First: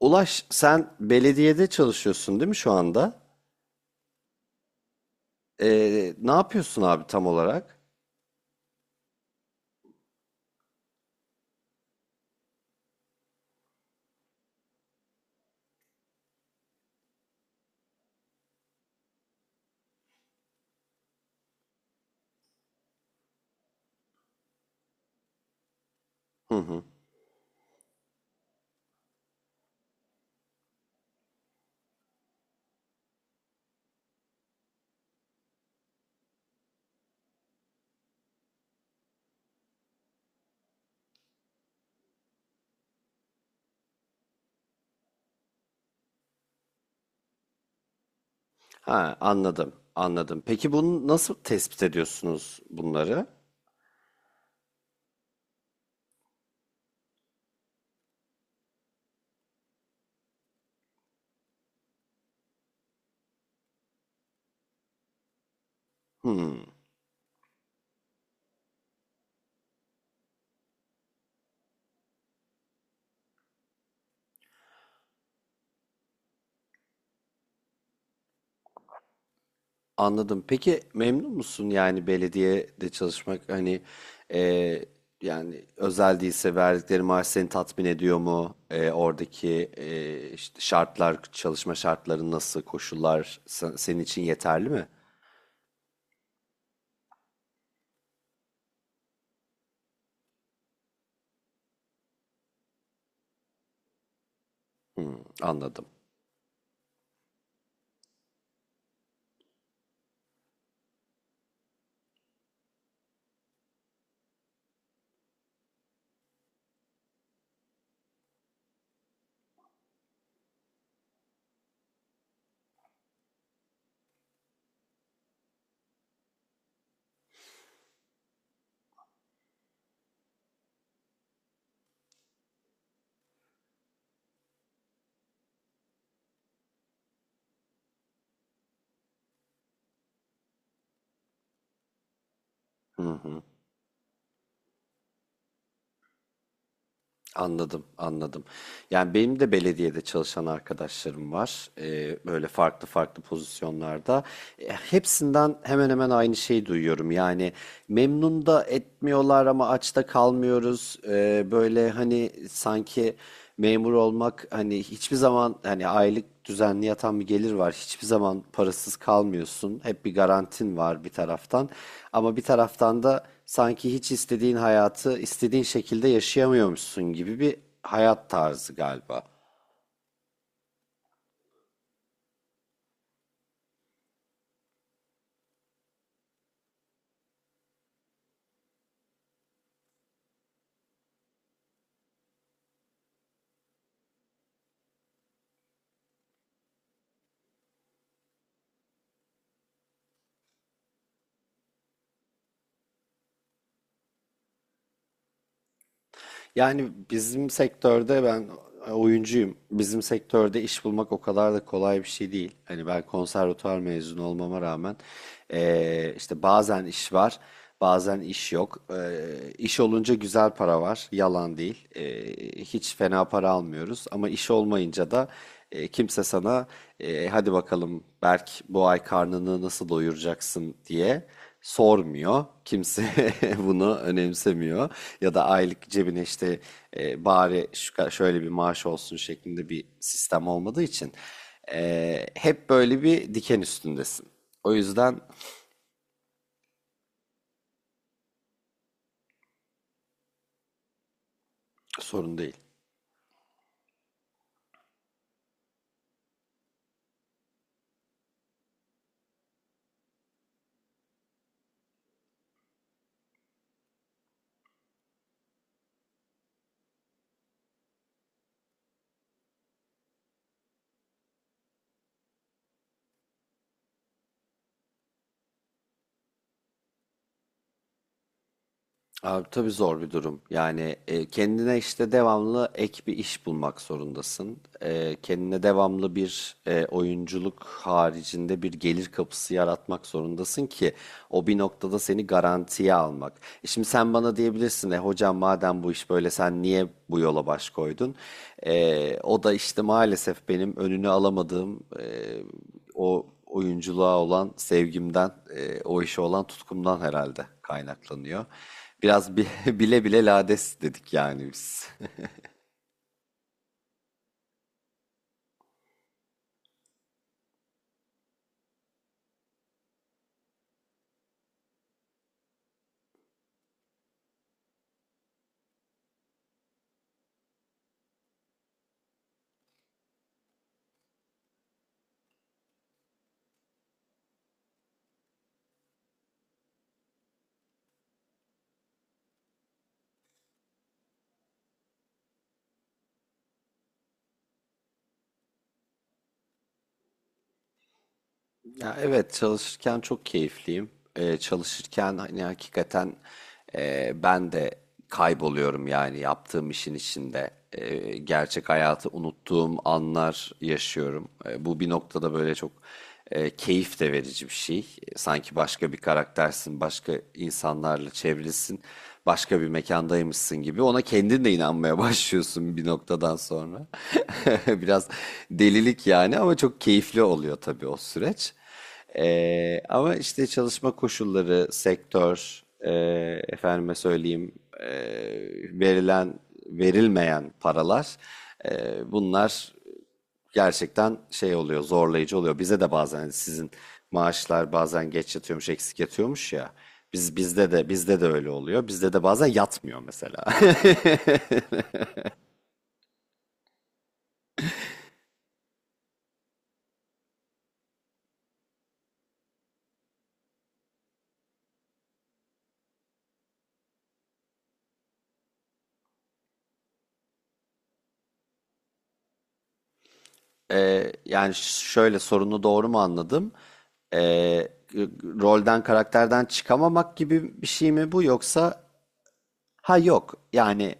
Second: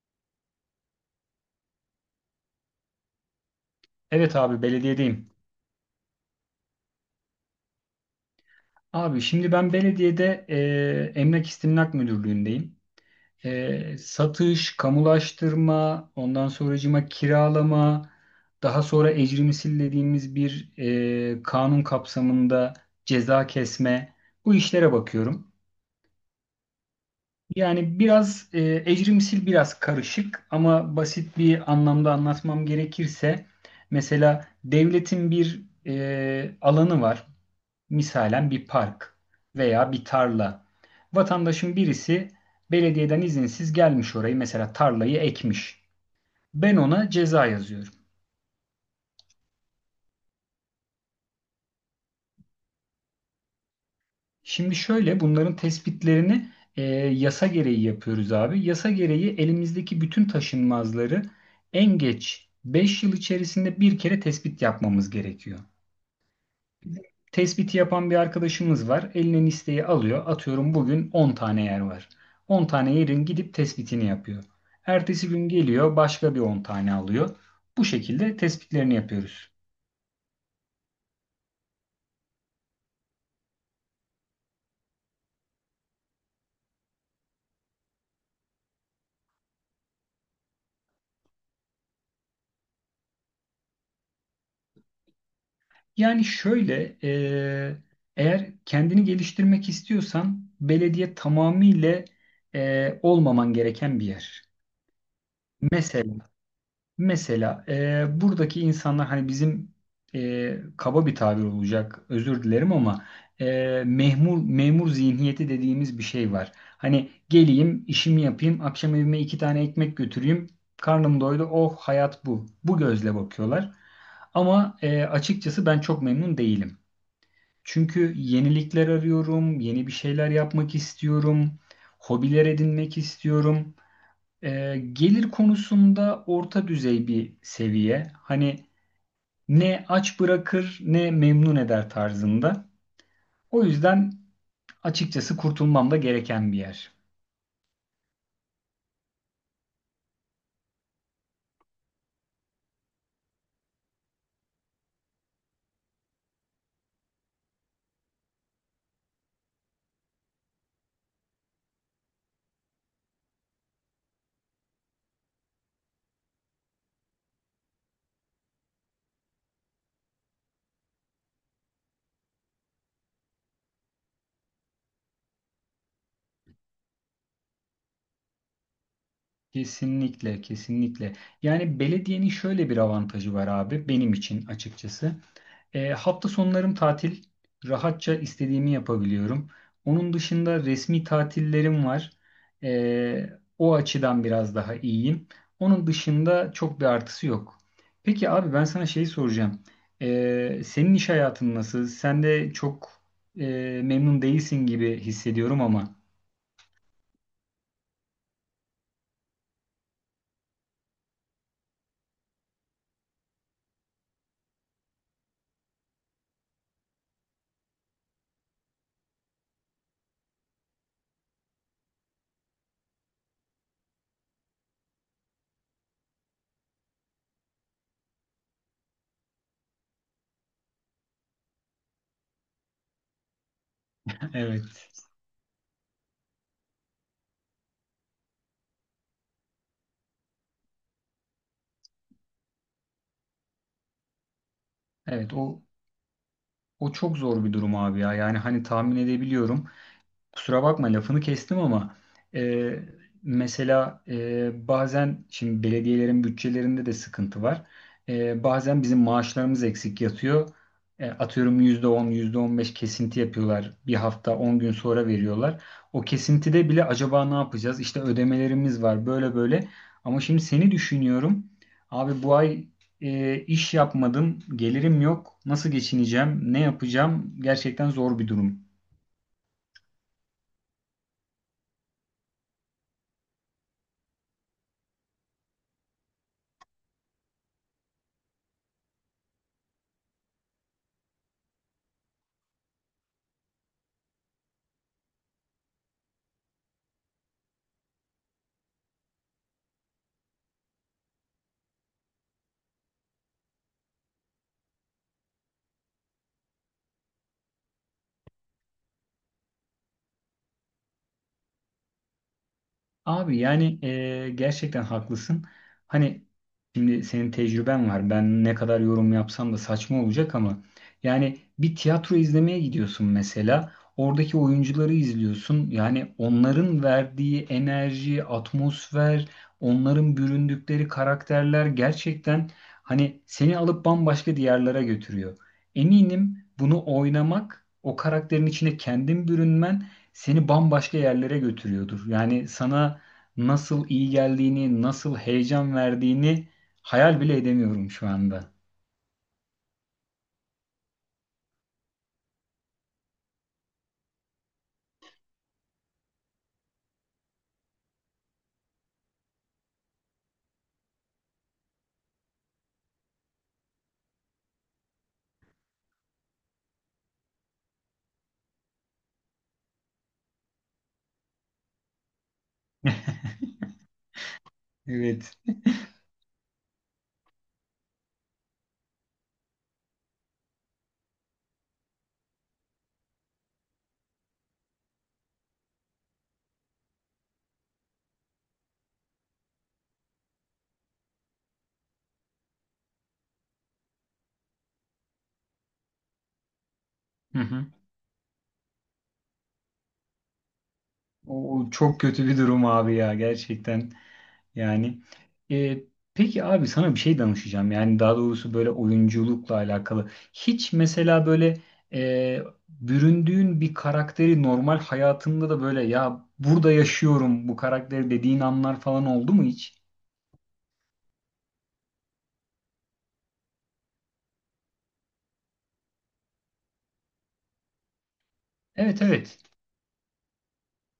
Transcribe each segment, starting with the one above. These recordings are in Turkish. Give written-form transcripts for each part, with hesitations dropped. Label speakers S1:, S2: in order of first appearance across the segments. S1: Ulaş sen belediyede çalışıyorsun değil mi şu anda?
S2: Evet abi belediyedeyim.
S1: Ne yapıyorsun abi tam olarak?
S2: Abi şimdi ben belediyede Emlak İstimlak Müdürlüğü'ndeyim. Satış, kamulaştırma, ondan sonracıma kiralama, daha sonra ecrimsil dediğimiz bir kanun kapsamında ceza kesme bu işlere bakıyorum.
S1: Hı hı.
S2: Yani biraz ecrimsil biraz karışık ama basit bir anlamda anlatmam gerekirse mesela devletin bir alanı var. Misalen bir park veya bir tarla. Vatandaşın birisi belediyeden izinsiz gelmiş orayı mesela tarlayı ekmiş. Ben ona ceza yazıyorum.
S1: Ha anladım anladım. Peki bunu nasıl tespit ediyorsunuz bunları?
S2: Şimdi şöyle bunların tespitlerini yasa gereği yapıyoruz abi. Yasa gereği elimizdeki bütün taşınmazları en geç 5 yıl içerisinde bir kere tespit yapmamız gerekiyor.
S1: Hmm,
S2: Tespiti yapan bir arkadaşımız var. Eline listeyi alıyor. Atıyorum bugün 10 tane yer var. 10 tane yerin gidip tespitini yapıyor. Ertesi gün geliyor başka bir 10 tane alıyor. Bu şekilde tespitlerini yapıyoruz.
S1: anladım. Peki memnun musun yani belediyede çalışmak hani e, yani özel değilse verdikleri maaş seni tatmin ediyor mu? Oradaki işte şartlar çalışma şartları nasıl koşullar senin için yeterli mi?
S2: Yani şöyle eğer kendini geliştirmek istiyorsan belediye tamamıyla olmaman gereken bir yer.
S1: Hmm, anladım.
S2: Mesela Mesela buradaki insanlar hani bizim kaba bir tabir olacak özür dilerim ama e, memur memur zihniyeti dediğimiz bir şey var. Hani geleyim işimi yapayım akşam evime iki tane ekmek götüreyim karnım doydu oh hayat bu. Bu gözle bakıyorlar. Ama açıkçası ben çok memnun değilim. Çünkü yenilikler arıyorum, yeni bir şeyler yapmak istiyorum, hobiler edinmek istiyorum. Gelir konusunda orta düzey bir seviye. Hani ne aç bırakır ne memnun eder tarzında. O yüzden açıkçası kurtulmam da gereken bir yer.
S1: Anladım, anladım. Yani benim de belediyede çalışan arkadaşlarım var. Böyle farklı farklı pozisyonlarda. Hepsinden hemen hemen aynı şeyi duyuyorum. Yani memnun da etmiyorlar ama aç da kalmıyoruz. Böyle hani sanki memur olmak hani hiçbir zaman hani aylık düzenli yatan bir gelir var. Hiçbir zaman parasız kalmıyorsun. Hep bir garantin var bir taraftan. Ama bir taraftan da sanki hiç istediğin hayatı istediğin şekilde yaşayamıyormuşsun gibi bir hayat tarzı galiba.
S2: Kesinlikle, kesinlikle. Yani belediyenin şöyle bir avantajı var abi benim için açıkçası. Hafta sonlarım tatil. Rahatça istediğimi yapabiliyorum. Onun dışında resmi tatillerim var. E, o açıdan biraz daha iyiyim. Onun dışında çok bir artısı yok. Peki abi ben sana şey soracağım. Senin iş hayatın nasıl? Sen de çok memnun değilsin gibi hissediyorum ama.
S1: Yani bizim sektörde ben oyuncuyum. Bizim sektörde iş bulmak o kadar da kolay bir şey değil. Hani ben konservatuvar mezunu olmama rağmen işte bazen iş var, bazen iş yok. İş olunca güzel para var, yalan değil. Hiç fena para almıyoruz ama iş olmayınca da kimse sana hadi bakalım Berk bu ay karnını nasıl doyuracaksın diye sormuyor. Kimse bunu
S2: Evet.
S1: önemsemiyor. Ya da aylık cebine işte bari şu şöyle bir maaş olsun şeklinde bir sistem olmadığı için hep böyle bir diken üstündesin. O yüzden
S2: Evet, o çok zor bir durum abi ya. Yani hani tahmin edebiliyorum. Kusura bakma lafını kestim ama
S1: sorun değil.
S2: e, mesela bazen şimdi belediyelerin bütçelerinde de sıkıntı var. Bazen bizim maaşlarımız eksik yatıyor. Atıyorum %10 %15 kesinti yapıyorlar. Bir hafta 10 gün sonra veriyorlar. O kesintide bile acaba ne yapacağız? İşte ödemelerimiz var böyle böyle. Ama şimdi seni düşünüyorum. Abi bu ay iş yapmadım, gelirim yok. Nasıl geçineceğim, ne yapacağım? Gerçekten zor bir durum.
S1: Abi tabii zor bir durum. Yani kendine işte devamlı ek bir iş bulmak zorundasın. Kendine devamlı bir oyunculuk haricinde bir gelir kapısı yaratmak zorundasın ki o bir noktada seni garantiye almak. Şimdi sen bana diyebilirsin, hocam madem bu iş böyle sen niye bu yola baş koydun? O da işte maalesef benim önünü alamadığım o oyunculuğa olan sevgimden, o işe olan tutkumdan herhalde kaynaklanıyor. Biraz bile bile lades dedik yani biz.
S2: Abi yani gerçekten haklısın. Hani şimdi senin tecrüben var. Ben ne kadar yorum yapsam da saçma olacak ama yani bir tiyatro izlemeye gidiyorsun mesela. Oradaki oyuncuları izliyorsun. Yani onların verdiği enerji, atmosfer, onların büründükleri karakterler gerçekten hani seni alıp bambaşka diyarlara götürüyor. Eminim bunu oynamak, o karakterin içine kendin bürünmen seni bambaşka yerlere götürüyordur. Yani sana nasıl iyi geldiğini, nasıl heyecan verdiğini hayal bile edemiyorum şu anda.
S1: Ya evet çalışırken çok keyifliyim. Çalışırken hani hakikaten ben de kayboluyorum yani yaptığım işin içinde. Gerçek hayatı unuttuğum anlar yaşıyorum. Bu bir noktada böyle çok keyif de verici bir şey. Sanki başka bir karaktersin, başka insanlarla çevrilisin, başka bir mekandaymışsın gibi. Ona kendin de inanmaya başlıyorsun bir noktadan sonra. Biraz
S2: Evet.
S1: delilik yani ama çok keyifli oluyor tabii o süreç. Ama işte çalışma koşulları, sektör, efendime söyleyeyim, e, verilen, verilmeyen paralar, e, bunlar gerçekten şey oluyor, zorlayıcı oluyor. Bize de bazen hani sizin maaşlar bazen geç yatıyormuş, eksik yatıyormuş ya. Biz
S2: Hı hı.
S1: bizde de bizde de öyle oluyor. Bizde de bazen yatmıyor mesela.
S2: O, o çok kötü bir durum abi ya gerçekten. Yani e, peki abi sana bir şey danışacağım. Yani daha doğrusu böyle oyunculukla alakalı. Hiç mesela böyle e, büründüğün bir karakteri normal hayatında da böyle ya burada yaşıyorum bu karakteri dediğin anlar falan oldu mu hiç?
S1: Yani şöyle sorunu doğru mu anladım? Ee, Rolden, karakterden çıkamamak gibi bir şey mi bu yoksa?
S2: Evet evet.
S1: Ha yok yani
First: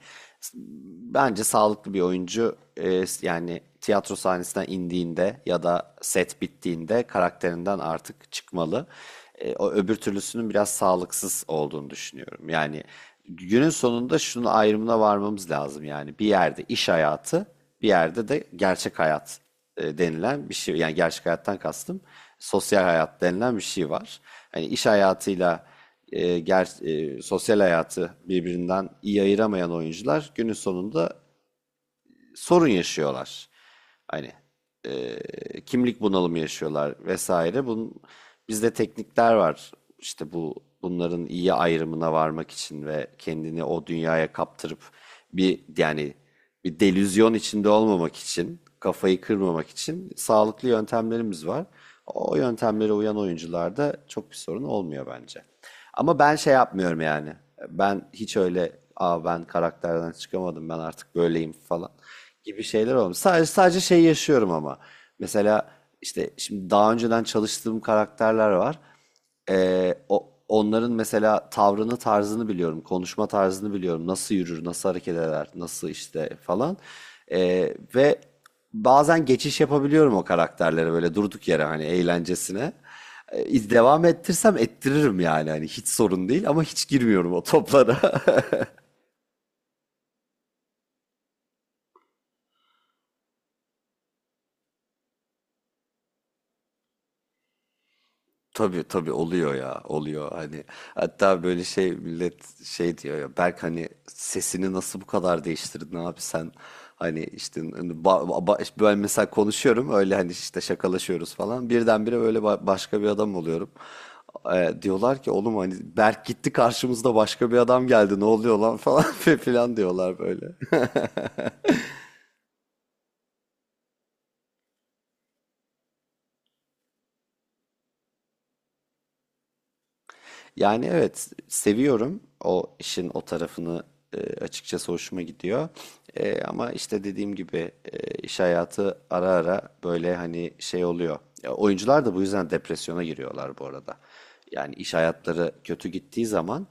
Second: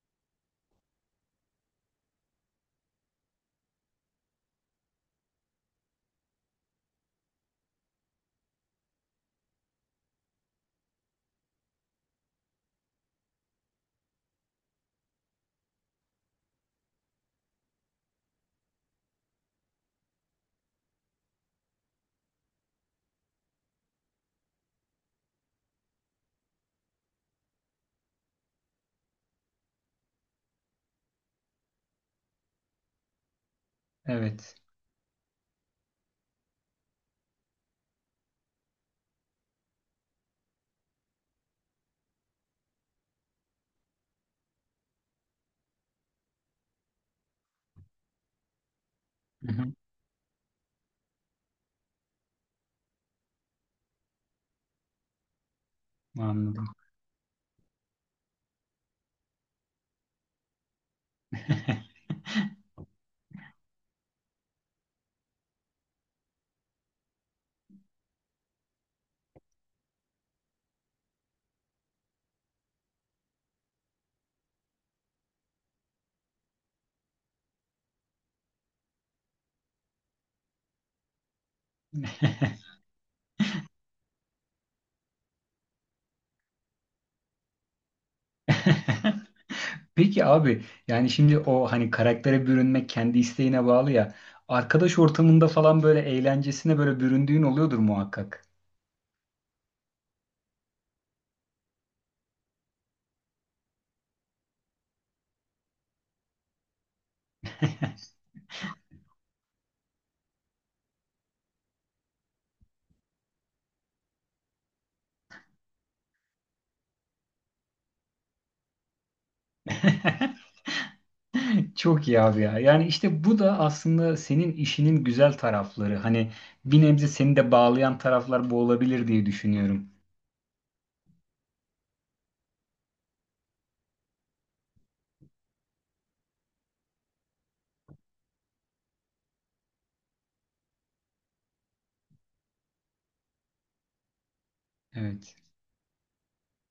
S1: bence sağlıklı bir oyuncu yani tiyatro sahnesinden indiğinde ya da set bittiğinde karakterinden artık çıkmalı. O öbür türlüsünün biraz sağlıksız olduğunu düşünüyorum. Yani günün sonunda şunun ayrımına varmamız lazım, yani bir yerde iş hayatı, bir yerde de gerçek hayat denilen bir şey, yani gerçek hayattan kastım sosyal hayat denilen bir şey var. Hani iş hayatıyla sosyal hayatı birbirinden iyi ayıramayan oyuncular günün sonunda sorun yaşıyorlar. Hani
S2: Evet.
S1: kimlik bunalımı yaşıyorlar vesaire. Bizde teknikler var. İşte bunların iyi ayrımına varmak için ve kendini o dünyaya kaptırıp bir yani bir delüzyon içinde olmamak için, kafayı
S2: Hı
S1: kırmamak
S2: hı.
S1: için sağlıklı yöntemlerimiz var. O yöntemlere uyan oyuncularda çok bir sorun olmuyor bence. Ama ben şey
S2: Anladım.
S1: yapmıyorum yani. Ben hiç öyle ben karakterden çıkamadım ben artık böyleyim falan gibi şeyler olmuyor. Sadece şey yaşıyorum ama. Mesela işte şimdi daha önceden çalıştığım karakterler var. Onların mesela tavrını, tarzını biliyorum, konuşma tarzını biliyorum. Nasıl yürür, nasıl hareket eder, nasıl işte falan. Ve bazen geçiş yapabiliyorum o karakterlere böyle durduk yere hani eğlencesine. Devam ettirsem ettiririm yani hani hiç sorun değil ama hiç girmiyorum o toplara.
S2: Peki abi yani şimdi o hani karaktere bürünmek kendi isteğine bağlı ya. Arkadaş ortamında falan böyle eğlencesine böyle büründüğün oluyordur muhakkak.
S1: Tabii tabii oluyor ya, oluyor hani, hatta böyle şey, millet şey diyor ya, Berk hani sesini nasıl bu kadar değiştirdin abi sen, hani işte hani işte ben mesela konuşuyorum öyle hani işte şakalaşıyoruz falan birdenbire böyle başka bir adam oluyorum. Diyorlar ki oğlum hani Berk gitti karşımızda başka bir adam geldi ne oluyor lan falan filan diyorlar böyle.
S2: Çok iyi abi ya. Yani işte bu da aslında senin işinin güzel tarafları. Hani bir nebze seni de bağlayan taraflar bu olabilir diye düşünüyorum.
S1: Yani evet seviyorum o işin o tarafını, açıkçası hoşuma gidiyor. Ama işte dediğim gibi iş hayatı ara ara böyle hani şey oluyor. Ya, oyuncular da bu yüzden depresyona giriyorlar bu arada. Yani iş
S2: Evet.
S1: hayatları kötü gittiği zaman,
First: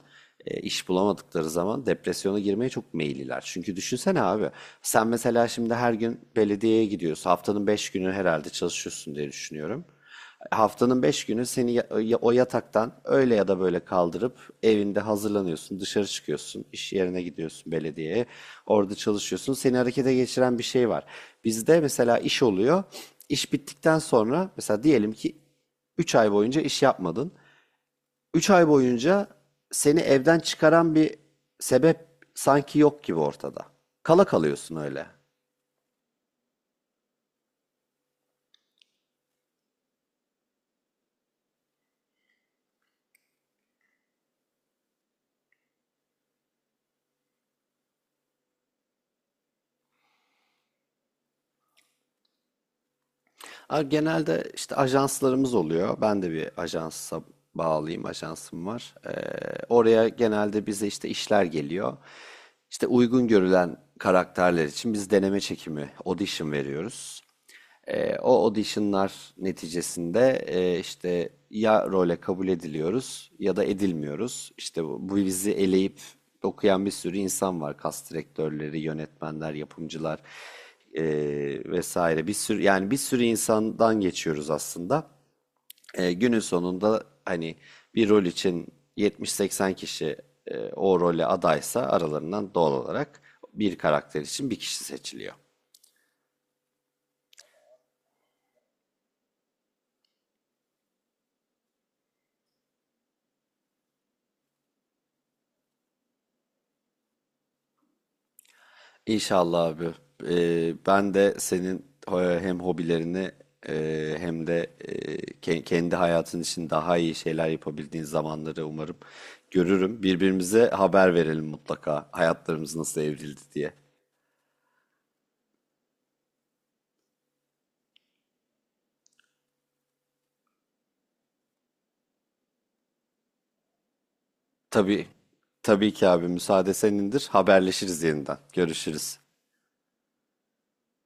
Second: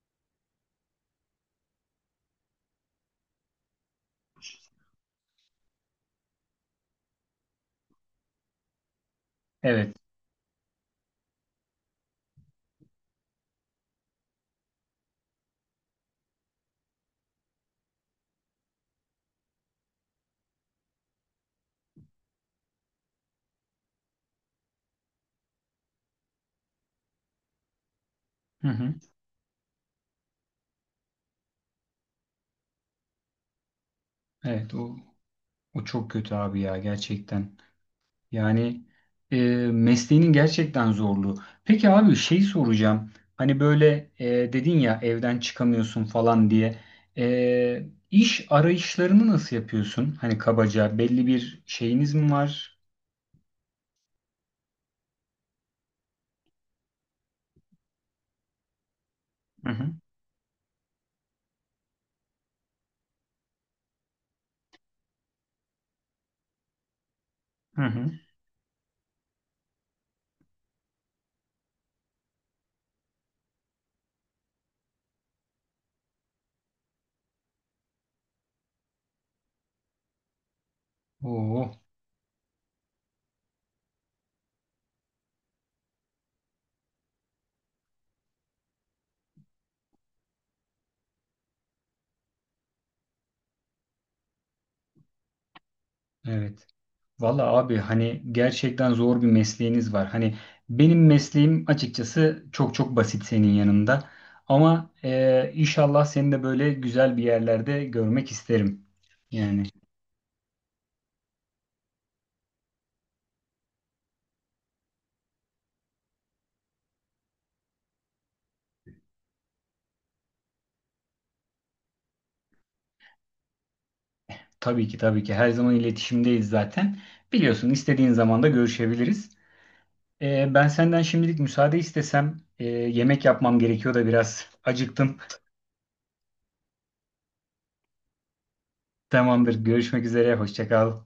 S1: iş bulamadıkları zaman depresyona girmeye çok meyilliler. Çünkü düşünsene abi, sen mesela şimdi her gün belediyeye gidiyorsun. Haftanın 5 günü herhalde çalışıyorsun diye düşünüyorum.
S2: Evet.
S1: Haftanın 5 günü seni o yataktan öyle ya da böyle kaldırıp evinde hazırlanıyorsun, dışarı çıkıyorsun, iş yerine gidiyorsun belediyeye, orada çalışıyorsun. Seni harekete geçiren bir şey var. Bizde mesela iş oluyor. İş bittikten sonra mesela diyelim ki 3 ay boyunca iş yapmadın. Üç ay
S2: Hı hı.
S1: boyunca seni evden çıkaran bir sebep sanki yok gibi ortada. Kala
S2: Evet,
S1: kalıyorsun
S2: o,
S1: öyle.
S2: o çok kötü abi ya gerçekten. Yani e, mesleğinin gerçekten zorluğu. Peki abi şey soracağım. Hani böyle dedin ya evden çıkamıyorsun falan diye. İş arayışlarını nasıl yapıyorsun? Hani kabaca belli bir şeyiniz mi var?
S1: Genelde işte ajanslarımız oluyor. Ben de bir ajansa bağlıyım, ajansım var.
S2: Hı hı.
S1: Oraya genelde bize işte işler geliyor. İşte uygun görülen karakterler için biz deneme çekimi, audition veriyoruz.
S2: Hı hı.
S1: O auditionlar neticesinde işte ya role kabul ediliyoruz ya da edilmiyoruz. İşte bu bizi eleyip okuyan bir sürü insan var. Kast direktörleri, yönetmenler, yapımcılar e,
S2: Oo,
S1: vesaire. Bir sürü, yani bir sürü insandan geçiyoruz aslında. Günün sonunda hani bir rol için 70-80 kişi o role adaysa aralarından doğal olarak bir karakter için bir kişi seçiliyor.
S2: evet. Valla abi hani gerçekten zor bir mesleğiniz var. Hani benim mesleğim açıkçası çok çok basit senin yanında. Ama inşallah seni de böyle güzel bir yerlerde görmek isterim.
S1: İnşallah
S2: Yani.
S1: abi. Ben de senin hem hobilerini, hem de kendi hayatın için daha iyi şeyler yapabildiğin zamanları umarım görürüm. Birbirimize haber verelim mutlaka hayatlarımız nasıl evrildi diye.
S2: Tabii ki tabii ki her zaman iletişimdeyiz zaten. Biliyorsun istediğin zaman da görüşebiliriz. Ben senden şimdilik müsaade istesem yemek yapmam gerekiyor da biraz
S1: Tabii,
S2: acıktım.
S1: tabii ki abi, müsaade senindir. Haberleşiriz yeniden. Görüşürüz.
S2: Tamamdır görüşmek üzere hoşça kal.